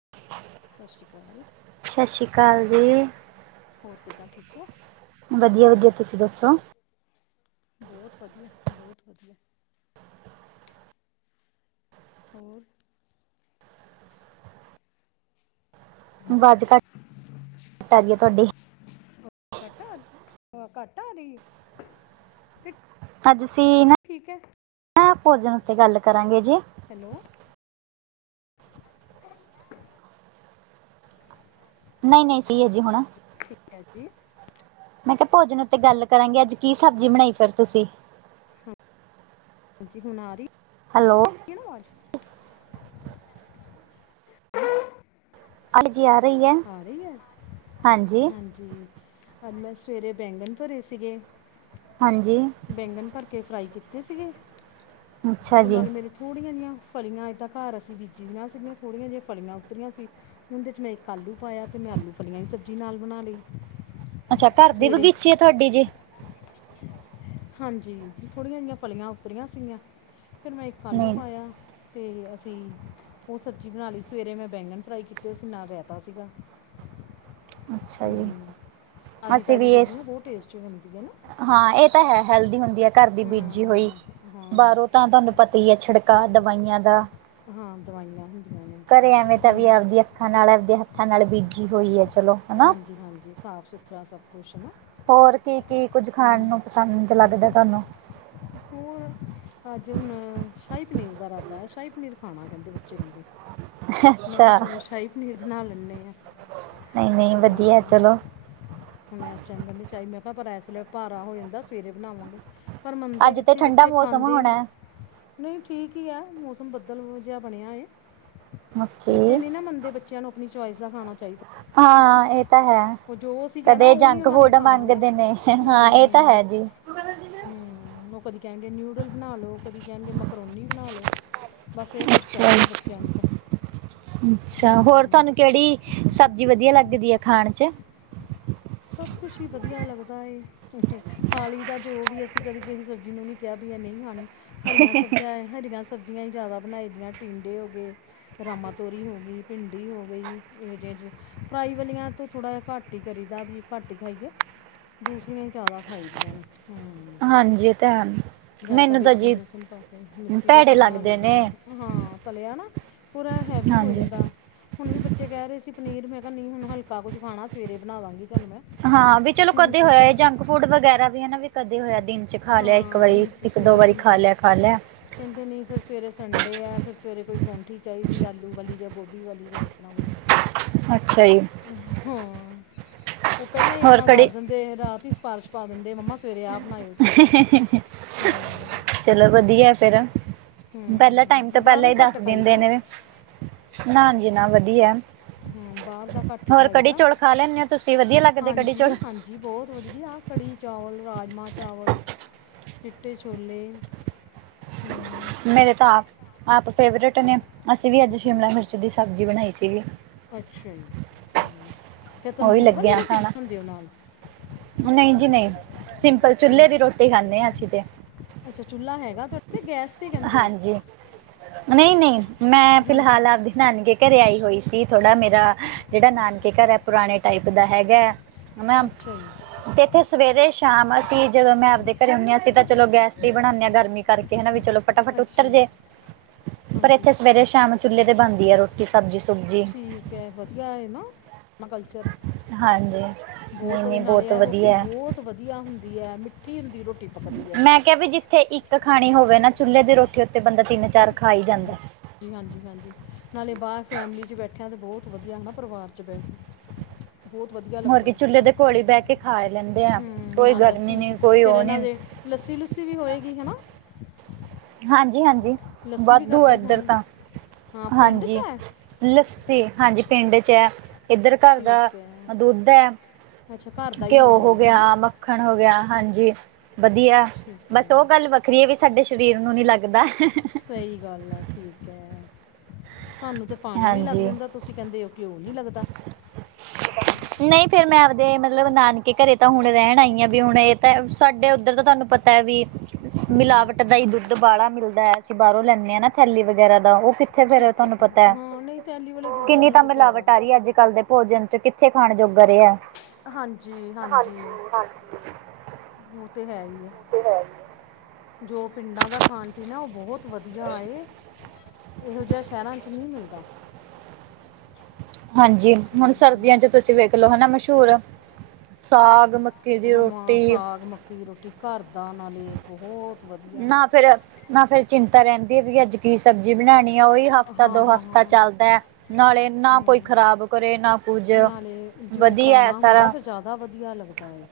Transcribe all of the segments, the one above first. [inaudible] ਸਤਿ ਸ਼੍ਰੀ ਅਕਾਲ ਸਤਿ ਸ਼੍ਰੀ ਅਕਾਲ ਜੀ ਹੋਰ ਕਿੱਦਾਂ ਠੀਕ ਹੈ। ਵਧੀਆ ਵਧੀਆ ਤੁਸੀਂ ਦੱਸੋ? ਬਹੁਤ ਵਧੀਆ ਬਹੁਤ ਵਧੀਆ। ਹੋਰ। ਆਵਾਜ਼ ਘੱਟ ਆ ਰਈ ਤੁਹਾਡੀ ਘੱਟ ਆ ਰਹੀ ਘੱਟ ਆ ਆਈ। ਅੱਜ ਅਸੀਂ ਨਾ। ਠੀਕ ਹੈ। ਆਂ ਭੋਜਨ ਉੱਤੇ ਗੱਲ ਕਰਾਂਗੇ ਜੀ। ਹੈਲੋ। ਨਹੀਂ ਨਹੀਂ ਸੀ ਹੈ ਜੀ ਹੁਣ। ਠੀਕ ਹੈ ਜੀ। ਮੈਂ ਕਿਹਾ ਭੋਜਨ ਉੱਤੇ ਗੱਲ ਕਰਾਂਗੇ ਅੱਜ ਕੀ ਸਬਜ਼ੀ ਬਣਾਈ ਫਿਰ ਤੁਸੀਂ? ਹਾਂਜੀ ਹੁਣ ਆ ਰਹੀ। ਹੈਲੋ। ਕਿਨੂੰ ਆਵਾਜ਼। ਹਾਂਜੀ ਆ ਰਹੀ ਹੈ। ਆ ਰਹੀ ਹੈ ਹਾਂਜੀ ਹਾਂਜੀ ਅੱਜ ਮੈਂ ਸਵੇਰੇ ਬੈਂਗਣ ਭਰੇ ਸੀਗੇ। ਹਾਂਜੀ। ਬੈਂਗਣ ਭਰ ਕੇ ਫਰਾਈ ਕੀਤੇ ਸੀਗੇ ਅੱਛਾ ਅਤੇ ਜੀ ਨਾਲੇ ਮੇਰੀ ਥੋੜ੍ਹੀਆਂ ਜਹੀਆਂ। ਫਲੀਆਂ ਇਏਦਾਂ ਘਰ ਅਸੀਂ ਬੀਜੀ ਦੀ ਨਾ ਸੀਗੀਆਂ ਥੋੜੀਆਂ ਜਿਹੀ ਫਲੀਆਂ ਉੱਤਰਰੀਆਂ ਸੀ। ਉਹਦੇ ਚ ਮੈਂ ਇੱਕ ਆਲੂ ਪਾਇਆ ਤੇ ਮੈਂ ਆਲੂ ਫਲੀਆਂ ਹੀ ਸਬਜ਼ੀ ਨਾਲ ਬਣਾ ਲਈ। ਅੱਛਾ ਘਰ ਦੀ ਸਵੇਰੇ ਬਗੀਚੀ ਹੈ ਤੁਹਾਡੀ ਜੇ ਹਾਂਜੀ ਥੋੜ੍ਹੀਆਂ ਜਿਹੀਆਂ ਫਲੀਆਂ ਉੱਤਰੀਆਂ ਸੀਗੀਆਂ ਫੇਿਰ ਮੈਂ ਇੱਕ ਆਲੂ ਨਹੀਂ ਪਾਇਆ ਤੇ ਅਸੀਂ ਉਹ ਸਬਜ਼ੀ ਬਣਾ ਲਈ ਸਵੇਰੇ ਮੈਂ ਬੈਂਗਨ ਫਰਾਈ ਕੀਤੇ ਅਸੀਂ ਨਾ ਰੈਤਾ ਸੀਗਾ। ਅੱਛਾ ਜੀ ਹੂੰ ਤਾਜ਼ੀ ਅਸੀਂ ਤਾਜ਼ੀ ਵੀ ਇਸ ਸਬਜ਼ੀ ਨਾ ਬਹੁਤ ਟੇਸਟੀ ਬਣਦੀ ਹੈ ਨਾ ਹਾਂ ਇਹ ਤਾਂ ਹੈ ਹੈਲਦੀ ਹੁੰਦੀ ਹੈ ਘਰ ਦੀ ਬੀਜੀ ਹੋਈ ਹਾਂ ਬਾਹਰੋਂ ਹਾਂ ਤਾਂ ਤੁਹਾਨੂੰ ਪਤਾ ਹੀ ਹੈ ਛਿੜਕਾਅ ਦਵਾਈਆਂ ਦਾ ਹਾਂ ਦਵਾਈਆਂ ਹੁੰਦੀਆਂ ਨੇ ਘਰੇ ਐਵੇਂ ਤਾਂ ਵੀ ਹੁਣ ਆਪਦੀ ਅੱਖਾਂ ਨਾਲ ਆਪਦੇ ਹੱਥਾਂ ਨਾਲ ਬੀਜੀ ਹੋਈ ਹੈ ਚਲੋ ਹਨਾ ਜੀ ਸਾਫ਼ ਸੁਥਰਾ ਸਭ ਕੁਛ ਹਨਾ ਹੋਰ ਕੀ ਕੀ ਕੁੱਝ ਖਾਣ ਨੂੰ ਪਸੰਦ ਲੱਗਦਾ ਤੁਹਾਨੂੰ ਹੋਰ ਅੱਜ ਹੁਣ ਸ਼ਾਹੀ ਪਨੀਰ ਦਾ ਇਰਾਦਾ ਹੈ ਸ਼ਾਹੀ ਪਨੀਰ ਖਾਣਾ ਕਹਿੰਦੇ ਬੱਚੇ ਕਹਿੰਦੇ ਮੈਂ ਕਿਹਾ ਅੱਛਾ ਚਲੋ ਸ਼ਾਹੀ ਪਨੀਰ ਬਣਾ ਲੈਂ ਨੇ ਆ। ਨਹੀਂ ਨਹੀਂ ਵਧੀਆ ਚਲੋ। ਹੁਣ ਇਸ ਟਾਈਮ ਕਹਿੰਦੀ ਸ਼ਹੀ ਮੈਂ ਕਿਹਾ ਪਰ ਇਸੇਲੇ ਭਾਰਾ ਹੋ ਜਾਂਦਾ ਸਵੇਰੇ ਬਣਾਵਾਂਗੇ। ਪਰ ਮੰਨਦੇ ਅੱਜ ਤੇ ਕਿੱਥੇ ਠੰਡਾ ਬੱਚੇ ਮੌਸਮ ਖਾਂਦੇ ਨ ਹੋਣਾ ਨਹੀਂ ਠੀਕ ਹੀ ਆ ਮੌਸਮ ਬਦਲ ਜਿਹਾ ਬਣਿਆ ਓਕੇ ਬੱਚੇ ਨਹੀਂ ਨਾ ਮੰਨਦੇ ਬੱਚੇ ਬੱਚਿਆਂ ਨੂੰ ਆਪਣੀ ਚੋਇਸ ਦਾਖਾਣਾ ਚਾਹੀਦਾ ਹਾਂ ਇਹ ਤਾਂ ਹੈ ਉਹ ਜੋ ਅਸੀਂ ਕਹਿਣਾ ਕਦੇ ਉਹ ਨੀ ਜੰਕ ਉਹਨਾ ਨੇ ਫੂਡ ਖਾਣਾ ਨਾ ਮੰਗਦੇ ਨੇ ਹਾਂ ਇਹ ਤਾਂ ਹੈ ਹਮ। ਜੀ ਹਮ ਉਹ ਕਦੀ ਕਹਿਣਗੇ ਨਿਊਡਲ ਬਣਾ ਲਉ ਕਦੀ ਕਹਿਣਗੇ ਮਕਰੋਨੀ ਬਣਾ ਲਉ। ਬਸ ਇਹ ਕੁੱਛ ਅੱਛਾ ਜੀ ਚਾਹੀਦਾ ਬੱਚਿਆਂ ਨੂੰ ਤਾਂ ਅੱਛਾ ਹੋਰ ਤੁਹਾਨੂੰ ਹੂੰ ਕਿਹੜੀ ਸਬਜ਼ੀ ਵਧੀਆ ਲੱਗਦੀ ਹੈ ਖਾਣ ਚ। ਸਭ ਕੁਛ ਹੀ ਵਧੀਆ ਲੱਗਦਾ ਏ। ਖਾਲੀ ਦਾ ਜੋ ਵੀ ਅਸੀਂ ਕਦੇ ਕਿਸੇ ਸਬਜ਼ੀ ਨੂੰ ਨਹੀਂ ਕਿਹਾ ਵੀ ਇਹ ਨਹੀਂ ਖਾਣੀ ਹਰੀਆਂ ਸਬਜੀਆਂ ਹਰੀਆਂ ਸਬਜ਼ੀਆਂ ਹੀ ਜ਼ਿਆਦਾ ਬਣਾਈ ਦੀਆਂ ਟੀਂਡੇ ਹੋ ਗਏ। ਰਮਾਂ ਤੋਰੀ ਹੋ ਗਈ ਭਿੰਡੀ ਹੋ ਗਈ ਇਹੋ ਜਿਹੇ ਜਿਹੇ ਫਰਾਈ ਵਾਲੀਆਂ ਤੋਂ ਥੋੜ੍ਹਾ ਜਿਹਾ ਘੱਟ ਘਟੀ ਕਰੀ ਦਾ ਵੀ ਘੱਟ ਹੀ ਖਾਈਏ ਦੂਸਰੀਆਂ ਹੀ ਜ਼ਿਆਦਾ ਖਾਈ ਦੀਆਂ ਨੇ। ਹੂੰ ਹਾਂਜੀ ਤੇ ਹੈ। ਜਾਂ ਇਦਾਂ ਮੈਨੂੰ ਤਾਂ ਬੇਸਣ ਜੀ ਵੂਸਨ ਪਾ ਕੇ ਮਿੱਸੀ ਰੋਟੀ ਭੈੜੇ ਬਣਾ ਲੱਗਦੇ ਲਈਦੀ ਨੇ ਹੈ। ਹਾਂ ਤਲਿਆ ਨਾ ਪੂਰਾ ਹੈਵੀ ਹੋ ਹਾਂਜੀ ਜਾਂਦਾ। ਹੁਣ ਵੀ ਬੱਚੇ ਕਹਿ ਰਹੇ ਸੀ ਪਨੀਰ ਮੈਂ ਕਿਹਾ ਨੀ ਹੁਣ ਹਲਕਾ ਕੁੱ ਖਾਣਾ ਸਵੇਰੇ ਬਣਾ ਦਾਂਗੀ ਤੁਹਾਨੂੰ ਮੈਂ ਹਾਂ ਵੀ ਚਲੋ ਹੁਣ ਕਦੇ ਤੁਸੀਂ ਹੋਇਆ ਜੰਕ ਫੂਡ ਵਗੈਰਾ ਵੀ ਹਨਾ ਵੀ ਕਦੇ ਹੋਇਆ ਦਿਨ ਚ ਖਾ ਹਾਂ ਲਿਆ ਇੱਕ ਵਾਰੀ। ਹੁਣ ਇੱਕ ਤੁਸੀਂ ਦੋ ਵਾਰੀ ਰਹਿਣ ਖਾ ਦਿਉ ਲਿਆ ਖਾ ਲਿਆ। ਕਹਿੰਦੇ ਨਹੀਂ ਫਿਰ ਸਵੇਰੇ ਸੰਡੇ ਆ ਫਿਰ ਸਵੇਰੇ ਕੋਈ ਪਰੌਂਠੀ ਚਾਹੀਦੀ ਆਲੂ ਵਾਲੀ ਜਾਂ ਗੋਭੀ ਵਾਲੀ ਜਾਂ ਇਤ੍ਹਾਂ ਕੋਈ ਅੱਛਾ ਜੀ ਹਾਂ ਉਹ ਪਹਿਲਾਂ ਹੀ ਹੋਰ ਆਪਣਾ ਕੜੀ ਦੱਸ ਦਿੰਦੇ ਰਾਤ ਹੀ ਸਿਫਾਰਸ਼ ਪਾ ਦਿੰਦੇ ਮੰਮਾ ਸਵੇਰੇ ਆਪ ਚਲੋ ਵਧੀਆ ਫੇਰ। ਪਹਿਲਾ ਟਾਈਮ ਤੋਂ ਹੂੰ ਪਹਿਲਾਂ ਬਾਹਰੋਂ ਹੀ ਘੱਟ ਦੱਸ ਖਾਈਦਾ ਦਿਨਦੇ ਨਾ ਨੇ ਨਾ ਜ ਨਾ ਵਧੀਆ। ਹੂੰ ਬਾਹਰ ਦਾ ਘੱਟ ਹੀ ਹੋਰ ਕੜੀ ਖਾਈਦਾ ਚੋਲ ਖਾ ਲੈਂਦੇ ਹੋ ਤੁਸੀਂ ਵਧੀਆ ਲੱਗਦੇ ਕੜੀ ਚੋਲ ਜੀ ਬਹੁਤ ਵਧੀਆ ਕੜੀ ਚਾਵਲ ਰਾਜਮਾਂ ਚਾਵਲ ਚਿੱਟੇ ਛੋਲੇ ਹਮ। ਮੇਰੇ ਤਾਂ ਆਪ ਆਪ ਫੇਵਰੇਟ ਨੇ ਅਸੀਂ ਵੀ ਅੱਜ ਸ਼ਿਮਲਾ ਮਿਰਚ ਦੀ ਸਬਜ਼ੀ ਬਣਾਈ ਸੀਗੀ। ਅੱਛਾ ਜੀ ਹ ਫਿਰ ਉਹੀ ਤੰਦੂਰ ਵਾਲੀ ਲੱਗਿਆ ਰੋਟੀ ਖਾਣਾ ਬਣਾਉਂਦੇ ਹੋ ਨਾਲ ਨਹੀਂ ਜੀ ਨਹੀਂ ਸਿੰਪਲ ਚੁੱਲੇ ਦੀ ਹਾਂਜੀ ਰੋਟੀ ਖਾਂਦੇ ਹਾਂ ਅਸੀਂ ਤੇ, ਅੱਛਾ ਚੁੱਲ੍ਹਾ ਹੈਗਾ ਥੋੜਾ ਗੈਸ 'ਤੇ ਕਹਿੰਦੇ ਹੋ ਹਾਂਜੀ ਨਹੀਂ-ਨਹੀਂ ਮੈਂ ਹਾਂਜੀ ਫਿਲਹਾਲ ਆਪਦੀ ਨਾਨਕੇ ਘਰੇ ਆਈ ਹੋਈ ਸੀ। ਥੋੜ੍ਹਾ ਮੇਰਾ ਜਿਹੜਾ ਨਾਨਕੇ ਘਰ ਹੈ, ਪੁਰਾਣੇ ਟਾਈਪ ਦਾ ਹੈਗਾ ਹਨ। ਅੱਛਾ ਜੀ ਤੇ ਇੱਥੇ ਸਵੇਰੇ ਸ਼ਾਮ ਅਸੀਂ ਜਦੋਂ ਮੈਂ ਆਪਦੇ ਘਰੇ ਹੁੰਦੇ ਸੀ, ਤਾਂ ਚਲੋ ਗੈਸ ਤੇ ਬਣਾਉਂਦੇ ਹਾਂ ਗਰਮੀ ਕਰਕੇ ਵੀ ਚਲੋ, ਫਟਾਫਟ ਉਤਰ ਅੱਛਾ ਜੀ ਜੇ ਪਰ ਹਾਂਜੀ ਇੱਥੇ ਸਵੇਰੇ ਸ਼ਾਮ ਚੁੱਲੇ ਤੇ ਬਣਦੀ ਹੈ ਰੋਟੀ ਸਬਜ਼ੀ ਸੁਬਜੀ ਠੀਕ ਹੈ ਵਧੀਆ ਹੈ ਨਾ, ਕਲਚਰ ਹਾਂਜੀ ਨਹੀਂ ਬਹੁਤ ਵਧੀਆ ਨਹੀਂ ਨਾਲ ਹੈ, ਰੋਟੀ ਵਧੀਆ ਹੈ ਬਹੁਤ ਵਧੀਆ ਹੁੰਦੀ ਹੈ, ਮਿੱਠੀ ਹੁੰਦੀ ਰੋਟੀ ਪੱਕਦੀ ਹੈ ਮੈਂ ਕਿਹਾ ਵੀ ਜਿੱਥੇ ਇੱਕ ਖਾਣੀ ਹੋਵੇ, ਨਾ ਚੁੱਲੇ ਦੀ ਰੋਟੀ ਉੱਤੇ ਬੰਦਾ ਤਿੰਨ ਚਾਰ ਖਾ ਹੀ ਜਾਂਦਾ। ਹਾਂਜੀ-ਹਾਂਜੀ, ਨਾਲੇ ਬਾਹਰ ਫੈਮਿਲੀ ਚ ਬੈਠਿਆਂ ਤੇ ਬਹੁਤ ਵਧੀਆ ਹਨਾ ਪਰਿਵਾਰ ਚ ਬਹਿ ਕੇ। ਬਹੁਤ ਵਧੀਆ ਹੋਰ ਕੀ ਲੱਗਦਾ ਚੁੱਲ੍ਹੇ ਦੇ ਕੋਲ ਹੀ ਬਹਿ ਕੇ ਖਾ ਲੈਂਦੇ ਆ ਹੂੰ, ਕੋਈ ਨਾਲ ਗਰਮੀ ਲੱਸੀ ਵੀ ਨਹੀਂ ਕੋਈ ਫੇਰ ਉਹ ਇਹਨਾਂ ਨਹੀਂ ਦੇ ਲੱਸੀ ਲੁੱਸੀ ਵੀ ਹੋਏਗੀ ਹੈ ਨਾ। ਹਾਂਜੀ-ਹਾਂਜੀ, ਲੱਸੀ ਵੀ ਵਾਧੂ ਆ ਕਰਦੇ ਇੱਧਰ ਹੋਣੇ ਤਾਂ ਹਾਂ, ਪਿੰਡ 'ਚ ਹਾਂਜੀ ਹੈ। ਲੱਸੀ ਹਾਂਜੀ, ਪਿੰਡ ਚ ਹੈ ਇੱਧਰ ਘਰ ਦਾ ਠੀਕ ਹੈ ਦੁੱਧ ਹੈ। ਅੱਛਾ ਘਰ ਦਾ ਹੀ ਘਿਓ ਹੋਣਾ ਹੋ ਦੁੱਧ ਹਨਾ ਗਿਆ, ਮੱਖਣ ਹੋ ਗਿਆ, ਹਾਂਜੀ। ਵਧੀਆ ਠੀਕ ਹੈ ਬਸ ਉਹ ਗੱਲ ਵੱਖਰੀ ਹੈ, ਵੀ ਸਾਡੇ ਸਰੀਰ ਨੂੰ ਨੀ ਲੱਗਦਾ। ਸਹੀ ਗੱਲ ਹੈ, ਠੀਕ ਹੈ ਸਾਨੂੰ ਤਾਂ ਪਾਣੀ ਵੀ ਲੱਗ ਹਾਂਜੀ ਜਾਂਦਾ। ਤੁਸੀਂ ਕਹਿੰਦੇ ਹੋ ਘਿਓ ਨੀ ਲੱਗਦਾ। [unintelligible] ਨਹੀਂ ਫੇਰ ਮੈਂ ਆਪਦੇ ਮਤਲਬ, ਨਾਨਕੇ ਘਰੇ ਤਾਂ ਹੁਣ ਰਹਿਣ ਆਈ ਹਾਂ ਵੀ ਹੁਣ, ਇਹ ਤਾਂ ਸਾਡੇ ਉੱਧਰ ਤਾਂ ਤੁਹਾਨੂੰ ਪਤਾ। ਵੀ ਹੂੰ ਮਿਲਾਵਟ ਦਾ ਹੀ ਦੁੱਧ ਬਾਹਲਾ ਮਿਲਦਾ ਹੈ, ਅਸੀਂ ਬਾਹਰੋਂ ਲੈਂਦੇ। ਨਾ ਥੈਲੀ ਵਗੈਰਾ ਦਾ ਉਹ ਕਿੱਥੇ ਫੇਰ ਠੀਕ ਤੁਹਾਨੂੰ ਪਤਾ ਹੈ, ਹਾਂ ਨਹੀਂ ਤੈਲੀ ਵਾਲੇ ਦੁੱਧ ਦਾ ਕਿੰਨੀ ਨਹੀਂ ਤਾਂ ਕੋਈ ਫਾਇਦਾ ਮਿਲਾਵਟ ਆ ਰਹੀ ਹੈ, ਅੱਜ ਕੱਲ ਦੇ ਭੋਜਨ ਚ ਕਿੱਥੇ ਖਾਣ ਜੋਗਾ ਰਿਹਾ। ਹਾਂਜੀ-ਹਾਂਜੀ, ਹਾਂ ਉਹ ਤੇ ਹੈ, ਹੀ ਆ। ਤੇ, ਜੋ ਪਿੰਡਾਂ ਦਾ ਖਾਣ ਪੀਣ ਹੈ, ਉਹ ਬਹੁਤ ਵਧੀਆ ਏ ਇਹੋ ਜਿਹਾ ਸ਼ਹਿਰਾਂ 'ਚ ਨਹੀਂ ਮਿਲਦਾ। ਹਾਂਜੀ ਹੁਣ ਸਰਦੀਆਂ ਚ ਤੁਸੀਂ ਵੇਖ ਲੋ ਹਨਾ, ਮਸ਼ਹੂਰ ਸਾਗ ਮ ਹਮਾਂ ਸਾਗ, ਮੱਕੀ ਦੀ ਰੋਟੀ ਘਰ ਦਾ ਨਾਲੇ ਬਹੁਤ ਵਧੀਆ। ਨਾ ਫੇਰ ਨਾ ਫੇਰ ਚਿੰਤਾ ਰਹਿੰਦੀ ਹੈ ਵੀ ਅੱਜ ਕੀ ਸਬਜ਼ੀ ਬਣਾਉਣੀ ਆ ਉਹੀ ਹਫ਼ਤਾ ਹਾਂ ਦੋ ਹਾਂ ਹਾਂ ਹਫ਼ਤਾ ਚੱਲਦਾ ਹੈ, ਨਾਲੇ ਨਾ ਕੋਈ ਹਮ, ਖ਼ਰਾਬ। ਕਰੇ ਨਾ ਕੁਝ ਨਾਲੇ ਜਿਉਂ ਵਧੀਆ ਪੁਰਾਣਾ ਹੁੰਦਾ ਸਾਰਾ। ਫਿਰ ਜ਼ਿਆਦਾ ਵਧੀਆ ਲੱਗਦਾ ਏ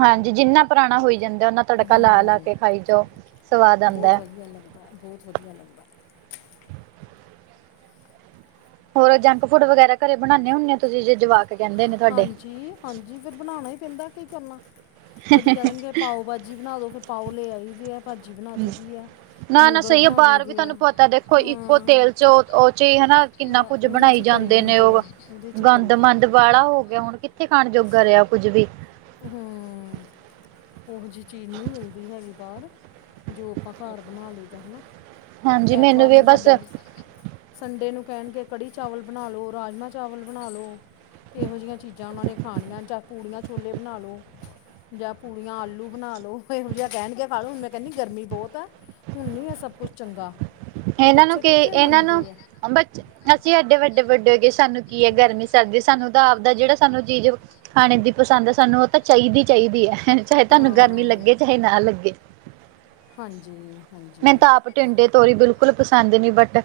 ਹਾਂਜੀ, ਜਿੰਨਾ ਪੁਰਾਣਾ ਹੋਈ ਜਾਂਦਾ ਨਾ ਤੜਕਾ ਲਾ-ਲਾ ਹਮ ਕੇ ਖਾਈ ਜਾਓ। ਸਵਾਦ ਆਉਂਦਾ ਬਹੁਤ ਹੈ। ਵਧੀਆ ਲੱਗਦਾ ਬਹੁਤ ਵਧੀਆ ਲੱਗਦਾ। ਹੋਰ ਜੰਕ ਫੂਡ ਵਗੈਰਾ ਘਰੇ ਬਣਾਉਂਦੇ ਹੁੰਦੇ ਹੋ, ਤੁਸੀਂ ਜੇ ਜਵਾਕ ਕਹਿੰਦੇ ਨੇ ਤੁਹਾਡੇ? ਹਾਂਜੀ ਹਾਂਜੀ ਫੇਰ ਬਣਾਉਣਾ, ਹੀ ਪੈਂਦਾ ਕੀ ਕਰਨਾ ਕਦੇ ਕਹਿ ਦੇਣਗੇ। ਪਾਓ ਭਾਜੀ ਬਣਾ ਦੋ ਫਿਰ ਪਾਓ, ਲੈ ਆਈ ਦੇ ਹੈ ਭਾਜੀ ਬਣਾ ਦਈ ਦੀ। ਨਾ ਨਾ ਨਿਊਡਲ ਸਹੀ ਆ ਬਣਾ ਦਈ ਬਾਹਰ ਵੀ ਦੇ ਹੈ ਤੁਹਾਨੂੰ ਪਤਾ ਦੇਖੋ, ਇੱਕੋ ਹਾਂ ਤੇਲ ਚ ਉਹ ਚ ਹੀ ਹਨਾ, ਕਿੰਨਾ ਹਾਂ, ਕੁੱਝ ਉਹਦੇ 'ਚ ਬਣਾਈ ਹੀ ਜਾਂਦੀ। ਕਰੀ ਦੇ ਨੇ ਜਾਂਦੇ ਆ ਉਹ ਉਹਦੇ 'ਚ ਹੀ ਗੰਦ ਕਰੀ ਮੰੰਦ ਜਾਂਦੇ ਆ ਬਾਲਾ ਹੋ ਗਿਆ, ਹੁਣ ਕਿੱਥੇ ਖਾਣ ਜੋਗਾ ਰਿਹਾ ਕੁੱਝ ਵੀ। ਹੂੰ, ਉਹੋ ਜਿਹੀ ਚੀਜ਼ ਨਹੀਂ ਮਿਲਦੀ ਹੈਗੀ, ਬਾਹਰ ਜੋ ਆਪਾਂ ਘਰ ਬਣਾ ਲਈਦਾ ਹਨਾਂ। ਹਾਂਜੀ ਮੈਨੂੰ ਐਤਵਾਰ ਵੀ ਨੂੰ ਬਸ ਸਾਡੇ। ਸੰਡੇ ਨੂੰ ਕਹਿਣ ਕੇ ਕੜੀ ਚਾਵਲ ਬਣਾ ਲੋ ਰਾਜਮਾਂ ਚਾਵਲ ਬਣਾ ਲੋ। ਇਹੋ ਜਿਹੀਆਂ ਚੀਜ਼ਾਂ ਉਹਨਾਂ ਨੇ ਖਾਣੀਆਂ ਜਾਂ ਪੂੜੀਆਂ ਛੋਲੇ ਬਣਾ ਲਉ। ਜਾਂ ਪੂੜੀਆਂ ਆਲੂ ਬਣਾ ਲੋ ਇਹੋ ਜਿਹਾ ਕਹਿਣਗੇ, ਖਾ ਲੋ ਹੁਣ ਮੈਂ ਕਹਿੰਦੀ ਗਰਮੀ ਬਹੁਤ ਆ। ਹੁਣ ਨੀ ਐ ਸਭ ਕੁਛ ਚੰਗਾ, ਪਰ ਬੱਚੇ ਕਿੱਥੇ ਮੰਨਦੇ ਆ। ਬਚ ਅਸੀਂ ਐਡੇ ਵੱਡੇ-ਵੱਡੇ ਹੋ ਗਏ ਸਾਨੂੰ ਕੀ ਹੈ ਗਰਮੀ ਸਰਦੀ ਸਾਨੂੰ ਤਾਂ ਆਪਦਾ ਜਿਹੜਾ ਸਾਨੂੰ ਚੀਜ਼ ਖਾਣੇ ਦੀ ਪਸੰਦ ਸਾਨੂੰ ਓ ਤਾਂ ਆ ਚਾਹੀਦੀ-ਚਾਹੀਦੀ ਆ ਚਾਏ ਤੁਹਾਨੂੰ ਗਰਮੀ ਹਾਂ ਲੱਗੇ ਚਾਏ ਨਾ ਲੱਗੇ। ਮੈਨੂੰ ਹਾਂਜੀ-ਹਾਂਜੀ। ਤਾਂ ਆਪ ਟਿੰਡੇ, ਤੋਰੀ ਬਿਲਕੁਲ ਪਸੰਦ ਨੀ ਬਟ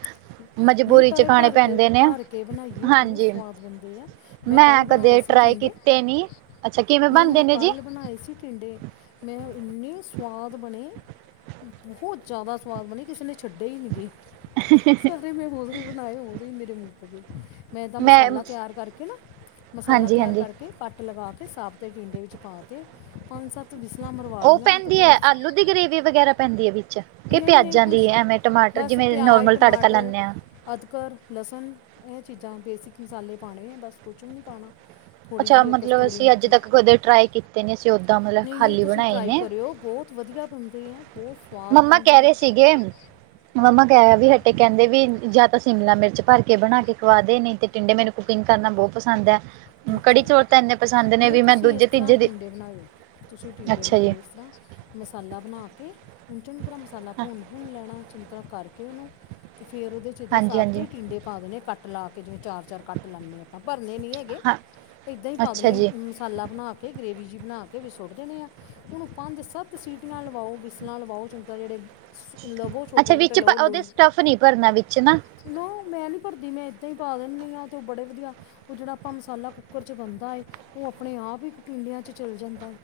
ਨਈ ਮਜਬੂਰੀ ਪਰ ਚ ਏ ਖਾਣੇ ਭਰ ਕੇ, ਭਰ ਕੇ ਪੈਂਦੇ ਨੇ ਭਰ ਕੇ ਬਣਾਈਏ ਬਹੁਤ ਹਾਂਜੀ ਸਵਾਦ ਬਣਦੇ ਆ। ਮੈਂ ਕੱਲ੍ਹ ਬਣਾਏ ਕਦੇ ਸੀ ਟਰਾਈ ਟੀਂਡੇ ਕੀਤੇ ਨੀ ਅੱਛਾ ਕਿਵੇਂ ਨਈ ਬਣਦੇ ਮੈਂ ਨੇ ਜੀ ਕੱਲ ਬਣਾਏ ਸੀ। ਟੀਂਡੇ 'ਮੈਂ ਇੰਨੇ ਸਵਾਦ ਬਣੇ। ਬਹੁਤ ਜਾ਼ਦਾ ਸਵਾਦ ਬਣੀ ਕਿਸੇ ਨੇ ਛੱਡੇ ਈ ਨੀ ਗੇ। ਸਾਰੇ ਮੈਂ ਉਦੋਂ ਹੀ ਬਣਾਏ ਉਦੋਂ ਈ ਮੇਰੇ ਮੂੰਕ ਗਏ। ਮੈਂ ਤਾ ਮਸਾਲਾ ਤਿਆਰ ਕਰਕੇ ਨਾ ਮਸਾਲਾ ਹਾਂਜੀ ਤਿਆਰ ਹਾਂਜੀ ਕਰਕੇ ਕੱਟ ਲਗਾ ਕੇ ਸਾਵਤੇ ਡਿੰਡੇ ਵਿੱਚ ਪਾ ਕੇ ਪੰਜ ਸੱਤ ਬੀਸਲਾਂ ਮਰਵਾ ਉਹ ਲਈਆਂ ਤੇ ਪੈਂਦੀ ਹੈ ਬਸ ਆਲੂ ਦੀ ਗਰੇਵੀ ਵਗੈਰਾ ਪੈਂਦੀ ਹੈ ਵਿੱਚ ਕਿ ਨਹੀਂ? ਪਿਆਜ਼ਾਂ ਦੀ ਐਵੇਂ ਟਮਾਟਰ ਬਸ ਜਿਵੇਂ ਪਿਆਜ, ਨੋਰਮਲ ਤੜਕਾ ਟਮਾਟਰ ਲਾਨੇ ਹਾਂ ਅਦਕਰ, ਲਸਨ ਇਹ ਚੀਜ਼ਾਂ ਬੇਸਿਕ ਮਸਾਲੇ ਪਾਣੇ ਆ ਬਸ ਕੁਛ ਵੀ ਨੀ ਪਾਣਾ ਥੋੜ੍ਹੀ ਅੱਛਾ ਜੀ ਮਤਲਬ ਕਸਤੂਰੀ ਅਸੀਂ ਅੱਜ ਮੇਥੀ ਤੱਕ ਕਦੇ ਟਰਾਈ ਕੀਤੇ ਨੇ ਅਸੀ ਓਦਾ ਨਈ-ਨਈ ਤੁਸੀਂ ਟਰਾਈ ਕਰਿਓ ਬੋਤ ਵਧੀਆ ਬਣਦੇ ਐ, ਬਹੁਤ ਸੁਆਦ ਮੰਮਾ ਕਹਿ ਬਣਦੇ ਰਹੇ ਐ। ਸੀਗੇ ਮੰਮਾ ਕਹਿ ਵੀ ਹਟੇ ਕਹਿੰਦੇ ਵੀ ਜਾਂ ਤਾਂ ਸ਼ਿਮਲਾ ਮਿਰਚ ਭਰ ਕੇ ਬਣਾ ਕੇ ਵਾਦੇ ਨੀ ਤੇ ਟਿੰਡੇ ਮੈਨੂੰ ਕੁਕਿੰਗ ਕਰਨਾ ਬੋ ਪਸੰਦ ਆ। ਅੱਛਾ, ਨਈ ਤੁਸੀਂ ਇਸ ਦੂਜੇ ਤਰ੍ਹਾਂ ਤੀਜੇ ਦੀ ਟਿੰਡੇ ਬਣਾਇਓ। ਤੁਸੀਂ ਟੀਂਡੇ ਅੱਛਾ ਜੀ ਬਣਾਇਉ ਇਸ ਤਰ੍ਹਾਂ, ਮਸਾਲਾ ਬਣਾ ਕੇ ਓਨੂੰ ਚੰਗੀ ਤਰ੍ਹਾਂ ਮਸਾਲਾ ਭੁੰਨ ਭੁੰਨ ਲੈਣਾ ਚੰਗੀ ਤਰ੍ਹਾਂ ਕਰਕੇ ਓਨੂੰ ਤੇ ਫੇਰ ਉਦੇ ਚ ਏਦਾਂ ਹਾਂਜੀ ਸਾਬਤ ਈ ਹਾਂਜੀ ਟਿੰਡੇ ਪਾ ਦੇਣੇ ਕੱਟ ਲਾ ਕੇ ਜਿਵੇਂ ਚਾਰ-ਚਾਰ ਕੱਟ ਲਾਨੇ ਆ ਆਪਾਂ ਭਰਨੇ ਨੀ ਹੈਗੇ ਹਾਂ ਏਦਾਂ ਈ ਪਾ ਅੱਛਾ ਦੇਣੇ ਜੀ ਹ ਮਸਾਲਾ ਬਣਾ ਕੇ ਗ੍ਰੇਵੀ ਜੀ ਬਣਾ ਕੇ ਵਿਚ ਸੁੱਟ ਦੇਣੇ ਆ ਓਨੂੰ ਪੰਜ-ਸੱਤ ਸੀਟੀਆਂ ਲਵਾਓ, ਬਿਸਲਾਂ ਲਵਾਓ ਚੰ ਤਾਂ ਜੇੜੇ ਲਵੋ ਅੱਛਾ ਛੋਟੇ-ਛੋਟੇ ਵਿੱਚ ਲਵੋ, ਉਹਦੇ ਲੋਈ ਸਟੱਫ ਨਹੀਂ ਭਰਨਾ ਵਿੱਚ ਨਾ ਮੈਂ ਨੀ ਭਰਦੀ ਮੈਂ ਇੱਦਾਂ ਈ ਪਾ ਦਿੰਨੀ ਆ ਤੇ ਉਹ ਬੜੇ ਵਧੀਆ ਉਹ ਜਿਹੜਾ ਆਪਾਂ ਮਸਾਲਾ ਕੁੱਕਰ 'ਚ ਬਣਦਾ ਏ ਐ ਆਪਣੇ ਆਪ ਇੱਕ ਟਿੰਡਿਆ 'ਚ ਚੱਲ ਜਾਂਦਾ ਏ।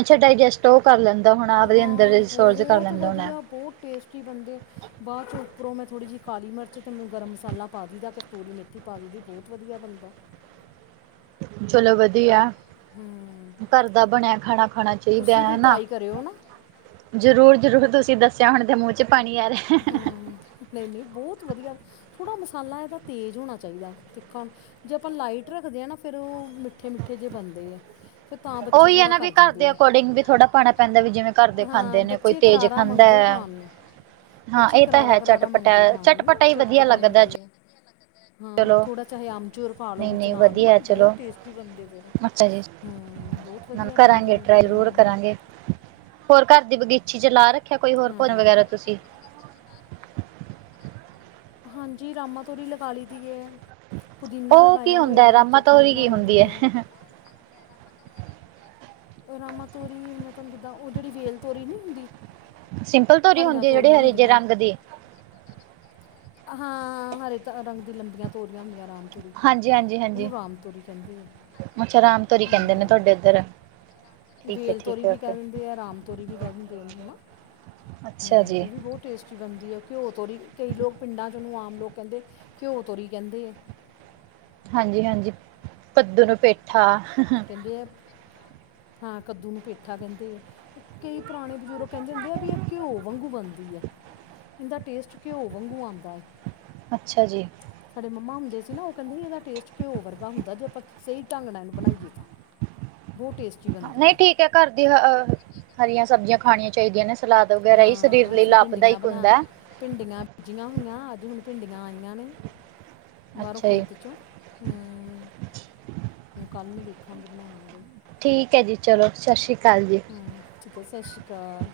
ਅੱਛਾ ਡਾਇਜੈਸਟ ਉਹ ਕਰ ਲੈਂਦਾ ਹੁਣ ਆਪਦੇ ਅੰਦਰ ਹਾਂ ਰਿਸੋਰਸ ਕਰ ਬਹੁਤ ਲੈਂਦਾ ਹੋਣਾ ਵਧੀਆ ਬਹੁਤ ਟੇਸਟੀ ਬਣਦੇ ਬਾਅਦ ਚੋਂ ਉਪਰੋਂ ਮੈਂ ਥੋੜੀ ਜਿਹੀ ਕਾਲੀ ਮਿਰਚ ਤੇ ਮੈ ਗਰਮ ਮਸਾਲਾ ਪਾ ਦਈ ਦਾ ਕਸਤੂਰੀ ਮੇਥੀ ਪਾ ਦਈ ਦੀ ਬਹੁਤ ਵਧੀਆ ਬਨਦਾ। ਚਲੋ ਵਧੀਆ। ਹਾਂ ਘਰ ਦਾ ਬਣਿਆ ਖਾਣਾ ਖਾਣਾ ਚਾਹੀਦਾ ਤੁਸੀਂ ਵੀ ਹਨਾ। ਟਰਾਈ ਕਰਿਓ ਨਾ ਜ਼ਰੂਰ-ਜ਼ਰੂਰ ਤੁਸੀਂ ਦੱਸਿਆ ਹੁਣ ਦੇ ਮੂੰਹ ਚ ਪਾਣੀ ਆ ਰਿਹਾ। ਹਾਂ ਨਈ--ਨਹੀਂ ਬਹੁਤ ਵਧੀਆ ਥੋੜ੍ਹਾ ਮਸਾਲਾ ਇਹਦਾ ਤੇਜ਼ ਹੋਣਾ ਚਾਹੀਦਾ ਤਿੱਕਾ ਜੇ ਆਪਾਂ ਲਾਈਟ ਰੱਖਦੇ ਆ ਨਾ ਫੇਰ ਉਹ ਮਿੱਠੇ-ਮਿੱਠੇ ਜੇ ਬਣਦੇ ਆ। ਫਿਰ ਤਾਂ ਬੱਚੇ ਉਹੀ ਹੈ ਥੋੜਾ ਨਾ ਵੀ ਕਰ ਘਰ ਜਾਂਦੇ ਦੇ ਆ ਅਕੋਰਡਿੰਗ ਵੀ ਥੋੜਾ ਪਾਣਾ ਪੈਂਦਾ ਵੀ ਜਿਵੇਂ ਘਰ ਦੇ ਹਾਂ ਖਾਂਦੇ ਨੇ ਕੋਈ ਬੱਚੇ ਤੇਜ਼ ਕਰਾਰਾ ਖਾਂਦਾ ਮੰਗਦੇ ਹੈ ਖਾਣ ਨੂੰ। ਹਾਂ ਬੱਚੇ ਇਹ ਤਾਂ ਕਰਾਰਾ ਹੈ ਕਰਾਰਾ ਚਟਪਟਾ ਮੰਗਦੇ ਖਾਣ ਨੂੰ ਨਾ ਚਟਪਟਾ ਹੀ ਵਧੀਆ ਚਟਪਟਾ ਲੱਗਦਾ ਮੰਗਦੇ ਆ ਹਾਂ ਚਲੋ ਥੋੜਾ ਚਾਹੇ ਆਮ ਪਾ ਲੋ ਨਹੀਂ ਵਿੱਚ ਨਹੀਂ ਨਾਲ ਹਨਾ ਵਧੀਆ ਬਹੁਤ ਚਲੋ ਟੇਸਟੀ ਬਣਦੇ ਫੇਰ ਅੱਛਾ ਜੀ ਹੂੰ, ਬਹੁਤ ਵਧੀਆ ਕਰਾਂਗੇ ਬੰਦੇ ਆ ਟਰਾਈ ਹੂ ਜ਼ਰੂਰ ਕਰਾਂਗੇ ਹੋਰ ਘਰ ਦੀ ਬਗੀਚੀ ਚ ਲਾ ਰੱਖਿਆ ਕੋਈ ਹੋਰ ਭੁੰਨ ਹਾਂ ਵਗੈਰਾ ਤੁਸੀਂ? [inaudible] ਹਾਂਜੀ ਰਾਮਾ ਤੋਰੀ ਲਗਾ ਲਈ ਦੀਏ। ਪੁਦੀਨਾ ਉਹ ਕੀ ਲਗਾਇਆ ਹੁੰਦਾ ਹੈ ਹੋਇਆ ਰਾਮਾ ਚਟਨੀ ਤੋਰੀ ਕੀ ਬਣਾ ਲਈ ਹੁੰਦੀ ਦੀ ਐ। ਹੈ? ਰਾਮਾ ਤੋਰੀ ਮੈਂ ਤੁਹਾਨੂੰ ਕਿੱਦਾਂ ਓ ਜਿਹੜੀ ਵੇਲ ਤੋਰੀ ਨੀ ਹੁੰਦੀ? ਸਿੰਪਲ ਤੋਰੀ ਹਰੀਆਂ ਹੁੰਦੀ ਆ ਜਿਹੜੇ ਤੋਰੀਆਂ ਹਰੇ ਜੇ ਹੁੰਦੀਆਂ ਰੰਗ ਦੀ? ਹਾਂ ਹਰੇ ਰੰਗ ਦੀ ਲੰਬੀਆਂ ਤੋਰੀਆਂ ਹੁੰਦੀਆਂ ਆਰਾਮ ਰੀ ਹਾਂਜੀ ਹਾਂਜੀ ਹਾਂਜੀ ਉਹਨੂੰ ਰਾਮ ਤੋਰੀ ਕਹਿੰਦੀ ਆ ਅੱਛਾ ਰਾਮ ਤੋਰੀ ਕਹਿੰਦੇ ਨੇ ਹੂੰ ਤੁਹਾਡੇ ਇੱਧਰ। ਠੀਕ ਹੈ ਵੇਲ ਠੀਕ ਤੋਰੀ ਹੈ ਵੀ ਓਕੇ ਕਹਿ ਦਿੰਦੇ ਆ, ਰਾਮ ਤੋਰੀ ਵੀ ਕਹਿ ਦਿੰਦੇ ਨੂੰ ਹਨਾ ਅੱਛਾ ਹਮ ਜੀ ਉਹ ਵੀ ਬਹੁਤ ਟੇਸਟ ਬਣਦੀ ਹੈ ਘਿਓ ਤੋਰੀ ਕਈ ਲੋਕ ਪਿੰਡਾਂ ਚ ਓਨੂੰ ਆਮ ਲੋਕ ਕਹਿੰਦੇ ਘਿਓ ਤੋਰੀ ਕਹਿੰਦੇ ਹਾਂਜੀ- ਹਾਂਜੀ ਪੱਦੂ ਨੂੰ ਪੇਠਾ। ਕਹਿੰਦੇ ਹੈ। ਹਾਂ ਕੱਦੂ ਨੂੰ ਪੇਠਾ ਕਹਿੰਦੇ। ਕਈ ਪੁਰਾਣੇ ਬਜ਼ੁਰਗ ਕਹਿੰਦੇ ਹੁੰਦੇ ਆ। ਵੀ ਇਹ ਘਿਓ ਵਾਂਗੂ ਬਣਦੀ ਹੈ। ਇਹਦਾ ਟੇਸਟ, ਘਿਓ ਵਾਂਗੂ ਆਉਂਦਾ ਹੈ। ਅੱਛਾ ਜੀ। ਸਾਡੇ ਮੰਮਾ ਹੁੰਦੇ ਸੀ ਨਾ, ਉਹ ਕਹਿੰਦੇ ਇਹਦਾ ਟੇਸਟ ਘਿਓ ਵਰਗਾ ਹੁੰਦਾ। ਜੇ ਆਪਾਂ ਸਹੀ ਢੰਗ ਨਾਲ ਇਨੂੰ ਬਣਾਈਏ। [unintelligible] ਟੇਸਟੀ ਬਣਦੀ ਨਹੀਂ ਠੀਕ ਹੈ, ਘਰ ਦੀ ਹ ਹਰੀਆਂ ਸਬਜ਼ੀਆਂ ਖਾਣੀਆਂ ਚਾਹੀਦੀਆਂ ਨੇ। ਸਲਾਦ ਵਗੈਰਾ ਹੀ। ਸਰੀਰ ਹਾਂ ਲਈ ਅਸੀਂ ਭਿੰਡੀਆਂ ਲਾਭਦਾਇਕ ਬਣਾ ਹੁੰਦਾ ਹੈ। ਭਿੰਡੀਆਂ ਬੀਜੀਆਂ ਹੋਈਆਂ। ਅੱਜ ਹੁਣ ਭਿੰਡੀਆਂ ਆਈਆਂ ਨੇ, ਬਾਹਰੋਂ ਅੱਛਾ ਜੀ ਖੇਤ ਚੋਂ ਹੂੰ, ਕੱਲ ਨੂੰ ਵੇਖਾਂਗੇ ਬਣਾਵਾਂਗੇ। ਠੀਕ ਹੈ ਜੀ, ਚਲੋ ਸਤਿ ਸ਼੍ਰੀ ਅਕਾਲ ਜੀ। ਹੂੰ, ਠੀਕ ਹੈ ਸਤਿ ਸ਼੍ਰੀ ਅਕਾਲ।